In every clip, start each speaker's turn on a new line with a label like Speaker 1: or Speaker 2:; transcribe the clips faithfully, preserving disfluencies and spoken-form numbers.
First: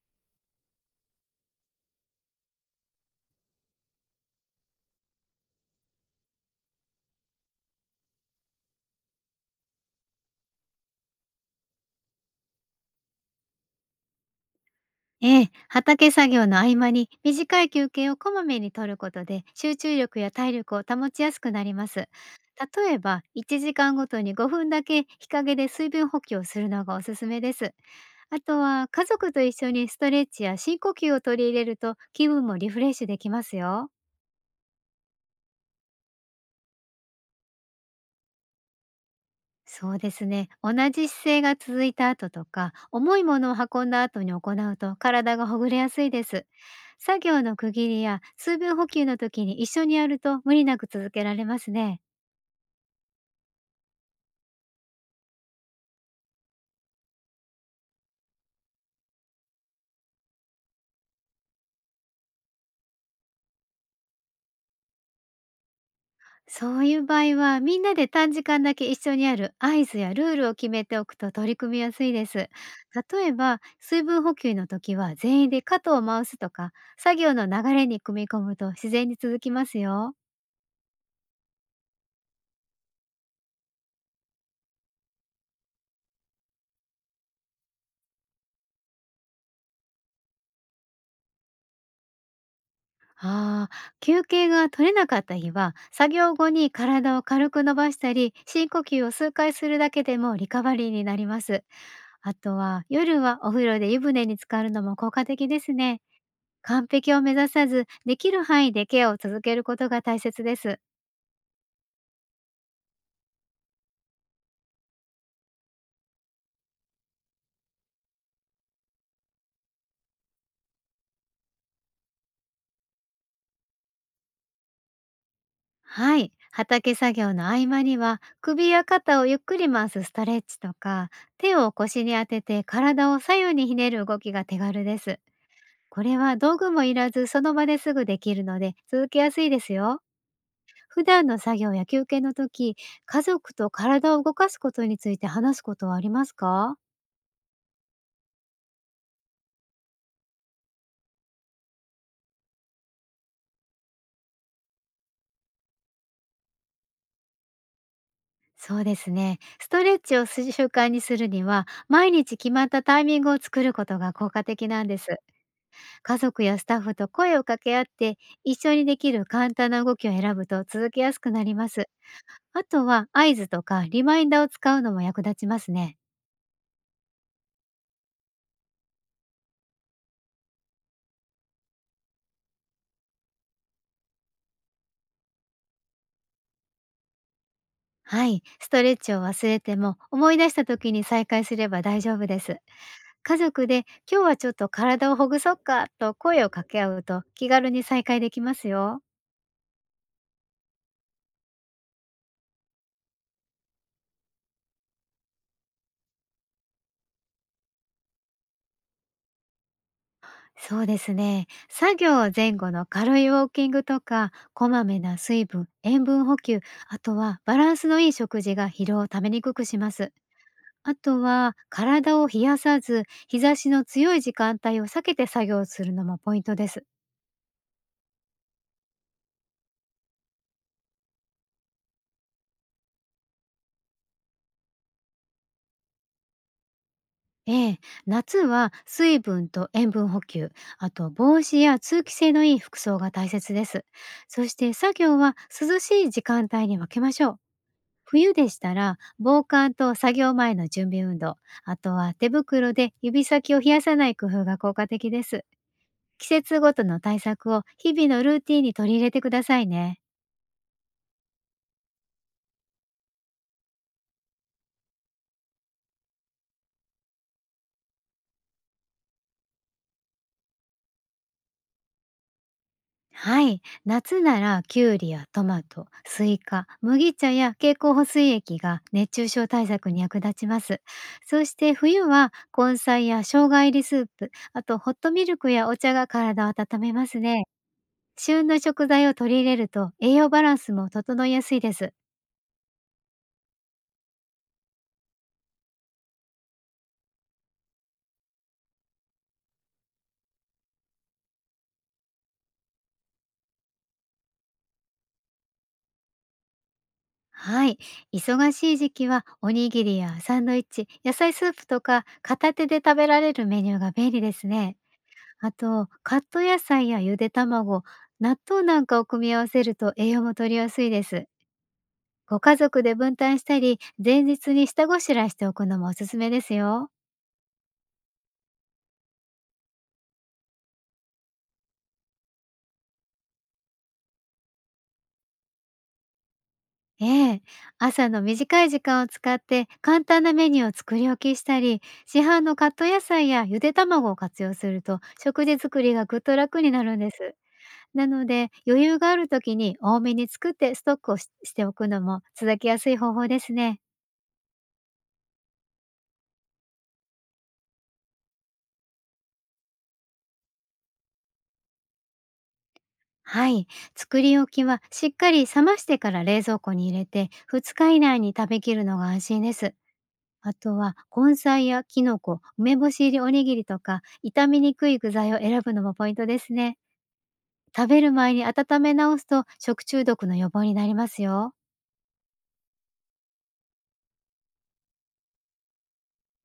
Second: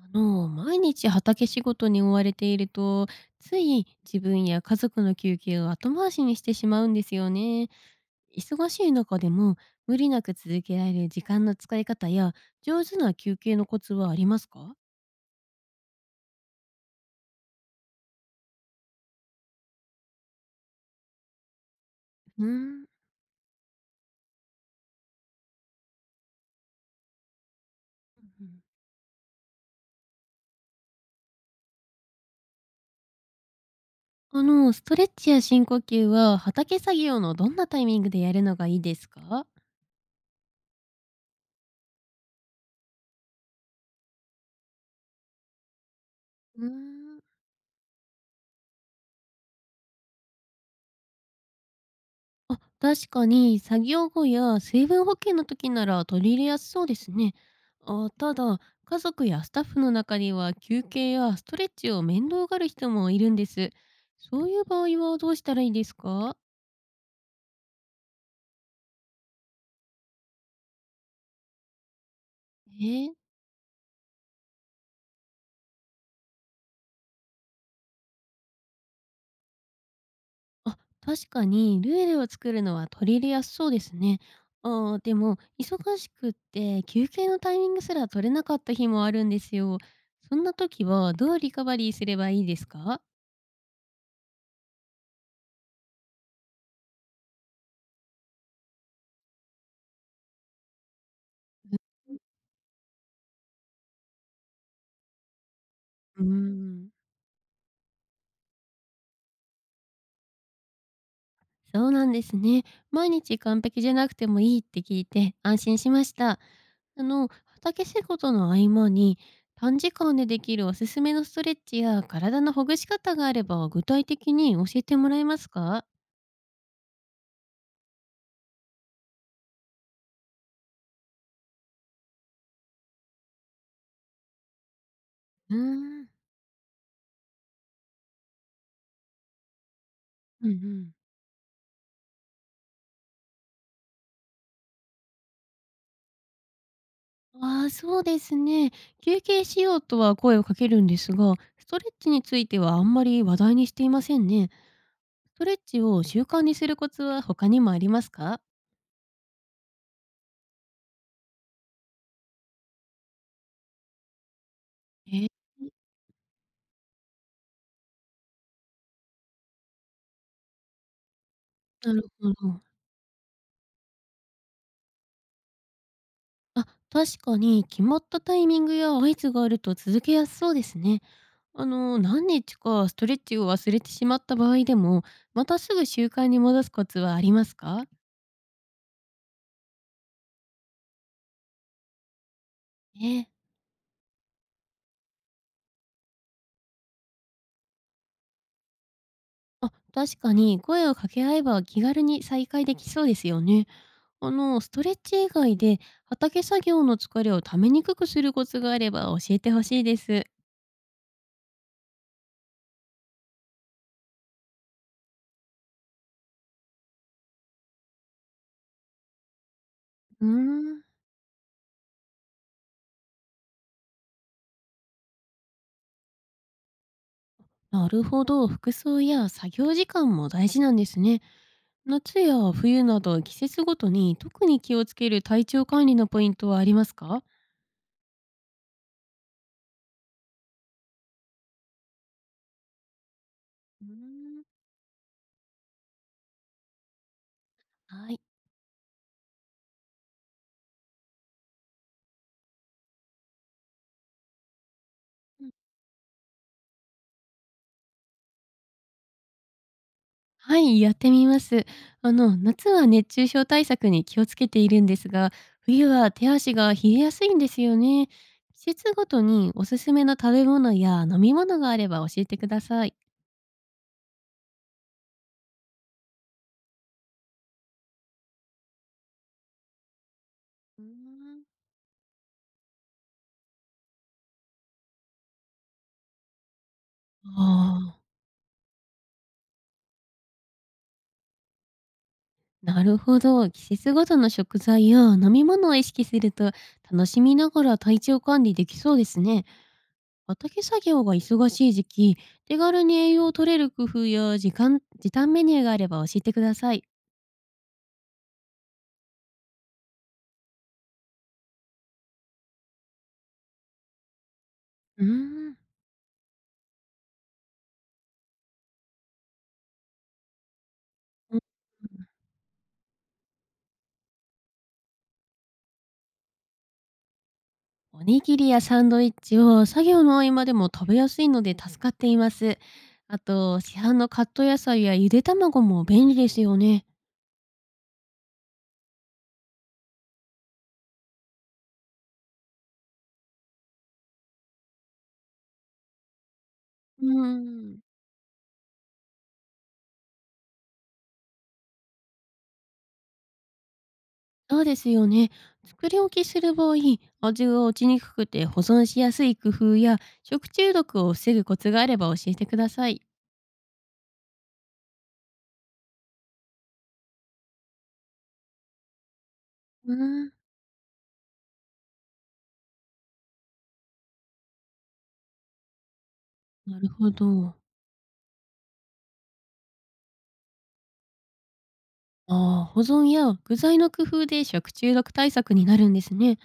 Speaker 1: あの、毎日畑仕事に追われていると、つい自分や家族の休憩を後回しにしてしまうんですよね。忙しい中でも無理なく続けられる時間の使い方や上手な休憩のコツはありますか？
Speaker 2: ええ、畑作業の合間に短い休憩をこまめに取ることで集中力や体力を保ちやすくなります。
Speaker 1: うーん、
Speaker 2: 例えばいちじかんごとにごふんだけ日陰で水分補給をするのがおすすめです。あとは家族と一緒にストレッチや深呼吸を取り入れると気分もリフレッシュできますよ。
Speaker 1: あの、ストレッチや深呼吸は畑作業のどんなタイミングでやるのがいいですか？
Speaker 2: そうですね。同じ姿勢が続いた後とか、重いものを運んだ後に行うと体がほぐれやすいです。
Speaker 1: うーん
Speaker 2: 作業の区切りや水分補給の時に一緒にやると無理なく続けられますね。
Speaker 1: あ、確かに作業後や水分補給の時なら取り入れやすそうですね。あ、ただ、家族やスタッフの中には休憩やストレッチを面倒がる人もいるんです。そういう場合はどうしたらいいですか？
Speaker 2: そういう場合はみんなで短時間だけ一緒にやる合図やルールを決めておくと取り組みやすいです。
Speaker 1: えー
Speaker 2: 例えば水分補給の時は全員で肩を回すとか、作業の流れに組み込むと自然に続きますよ。
Speaker 1: あ、確かにルールを作るのは取り入れやすそうですね。あーでも忙しくって休憩のタイミングすら取れなかった日もあるんですよ。そんな時はどうリカバリーすればいいですか？
Speaker 2: ああ、休憩が取れなかった日は、作業後に体を軽く伸ばしたり、深呼吸を数回するだけでもリカバリーになります。あとは、夜はお風呂で湯船に浸かるのも効果的ですね。
Speaker 1: うー
Speaker 2: 完
Speaker 1: ん
Speaker 2: 璧を目指さず、できる範囲でケアを続けることが大切です。
Speaker 1: そうなんですね。毎日完璧じゃなくてもいいって聞いて安心しました。あの、畑仕事の合間に短時間でできるおすすめのストレッチや体のほぐし方があれば具体的に教えてもらえますか？
Speaker 2: はい。畑作業の合間には、首や肩をゆっくり回すストレッチとか、手を腰に当てて体を左右にひねる動きが手軽です。
Speaker 1: うー
Speaker 2: こ
Speaker 1: ん、
Speaker 2: れは道具もいらず、その場ですぐできるので続けやすいですよ。
Speaker 1: うんうん。
Speaker 2: 普段の作業や休憩の時、家族と体を動かすことについて話すことはありますか？
Speaker 1: ああ、そうですね。休憩しようとは声をかけるんですが、ストレッチについてはあんまり話題にしていませんね。ストレッチを習慣にするコツは他にもありますか？
Speaker 2: そうですね。ストレッチをす習慣にするには、毎日決まったタイミングを作ることが効果的なんです。
Speaker 1: えー
Speaker 2: 家族やスタッフと声を掛け合って、一緒にできる簡単な動きを選ぶと続けやすくなります。
Speaker 1: なるほど。
Speaker 2: あとは合図とかリマインダーを使うのも役立ちますね。
Speaker 1: あ、確かに決まったタイミングや合図があると続けやすそうですね。あの、何日かストレッチを忘れてしまった場合でも、またすぐ習慣に戻すコツはありますか？
Speaker 2: はい、ストレッチを忘れても思い出した時に再開すれば大丈夫です。
Speaker 1: ええ、
Speaker 2: 家族で、今日はちょっと体をほぐそっかと声を掛け合うと気軽に再開できますよ。
Speaker 1: あ、確かに声を掛け合えば気軽に再開できそうですよね。あの、ストレッチ以外で畑作業の疲れをためにくくするコツがあれば教えてほしいです。
Speaker 2: そうですね。作業前後の軽いウォーキングとか、こまめな水分、塩分補給、あとはバランスのいい食事が疲労をためにくくします。
Speaker 1: うーん、
Speaker 2: あとは体を冷やさず、日差しの強い時間帯を避けて作業するのもポイントです。
Speaker 1: なるほど。服装や作業時間も大事なんですね。夏や冬など季節ごとに特に気をつける体調管理のポイントはありますか？
Speaker 2: ええ、夏は水分と塩分補給、あと帽子や通気性のいい服装が大切で
Speaker 1: う
Speaker 2: す。
Speaker 1: ーん、
Speaker 2: そして作業は涼しい時間帯に分けましょう。
Speaker 1: はい。
Speaker 2: 冬でしたら防寒と作業前の準備運動、あとは手袋で指先を冷やさない工夫が効果的です。
Speaker 1: うん、
Speaker 2: 季節ごとの対策を日々のルーティンに取り入れてくださいね。
Speaker 1: はい、やってみます。あの、夏は熱中症対策に気をつけているんですが、冬は手足が冷えやすいんですよね。季節ごとにおすすめの食べ物や飲み物があれば教えてください。
Speaker 2: はい。夏ならキュウリやトマト、スイカ、麦茶や経口補水液が熱中症対策に役立ちます。
Speaker 1: うーん、
Speaker 2: そして冬は根菜や生姜入りスープ、あとホットミルクやお茶が体を温めますね。
Speaker 1: ああ、
Speaker 2: 旬の食材を取り入れると栄養バランスも整いやすいです。
Speaker 1: なるほど。季節ごとの食材や飲み物を意識すると楽しみながら体調管理できそうですね。畑作業が忙しい時期、手軽に栄養を取れる工夫や時間、時短メニューがあれば教えてください。
Speaker 2: はい。忙しい時期はおにぎりやサンドイッチ、野菜スープとか片手で食べられるメニューが便利ですね。
Speaker 1: うー
Speaker 2: あ
Speaker 1: ん。
Speaker 2: と、カット野菜やゆで卵、納豆なんかを組み合わせると栄養も取りやすいです。ご家族で分担したり、前日に下ごしらえしておくのもおすすめですよ。
Speaker 1: おにぎりやサンドイッチを作業の合間でも食べやすいので助かっています。あと、市販のカット野菜やゆで卵も便利ですよね。
Speaker 2: ええ、朝の短い時間を使って簡単なメニューを作り置きしたり、市販のカット野菜やゆで卵を活用すると食事作りがぐっと楽になるん
Speaker 1: う
Speaker 2: です。
Speaker 1: ーん。
Speaker 2: なので、余裕がある時に多めに作ってストックをししておくのも続きやすい方法ですね。
Speaker 1: そうですよね。作り置きする場合、味が落ちにくくて保存しやすい工夫や食中毒を防ぐコツがあれば教えてください。
Speaker 2: はい。作り置きはしっかり冷ましてから冷蔵庫に入れてふつか以内に食べきるのが安心です。
Speaker 1: うーん。
Speaker 2: あとは根菜やきのこ、梅干し入りおにぎりとか、傷みにくい具材を選ぶのもポイントです
Speaker 1: な
Speaker 2: ね。
Speaker 1: るほど。
Speaker 2: 食べる前に温め直すと食中毒の予防になりますよ。
Speaker 1: ああ、保存や具材の工夫で食中毒対策になるんですね。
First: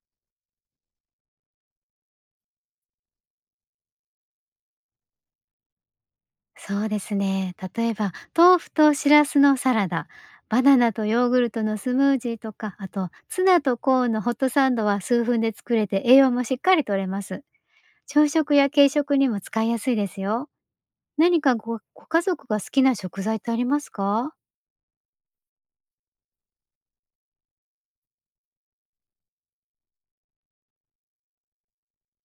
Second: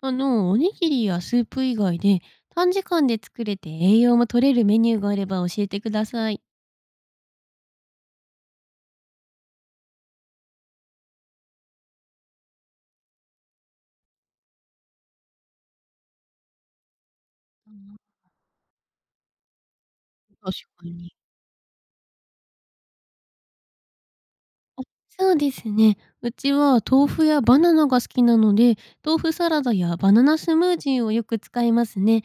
Speaker 1: あの、おにぎりやスープ以外で短時間で作れて栄養も取れるメニューがあれば教えてください。
Speaker 2: そうですね。例えば豆腐としらすのサラダ、バナナとヨーグルトのスムージーとか、あとツナとコーンのホットサンドは数分で作れて栄養もしっかりとれます。
Speaker 1: あー
Speaker 2: 朝食や軽食にも使いやすいですよ。
Speaker 1: 確かに。
Speaker 2: 何かごご家族が好きな食材ってありますか？
Speaker 1: あ、そうですね。うちは豆腐やバナナが好きなので、豆腐サラダやバナナスムージーをよく使いますね。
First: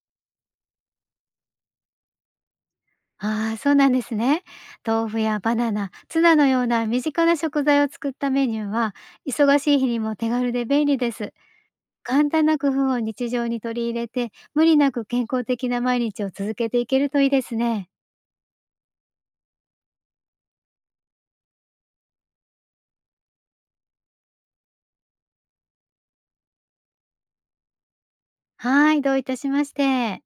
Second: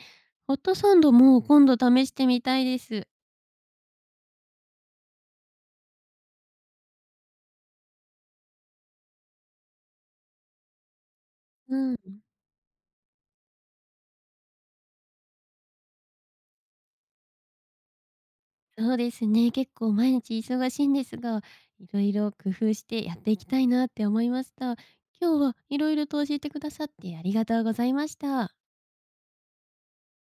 Speaker 1: ホットサンドも今度試してみたいです。
Speaker 2: ああー、そうなんですね。豆腐やバナナ、ツナのような身近な食材を使ったメニューは、忙しい日にも手軽で便利です。
Speaker 1: うん。
Speaker 2: 簡単な工夫を日常に取り入れて、無理なく健康的な毎日を続けていけるといいですね。
Speaker 1: そうですね。結構毎日忙しいんですが、いろいろ工夫してやっていきたいなって思いました。今日はいろいろと教えてくださってありがとうございました。
Speaker 2: はい、どういたしまして。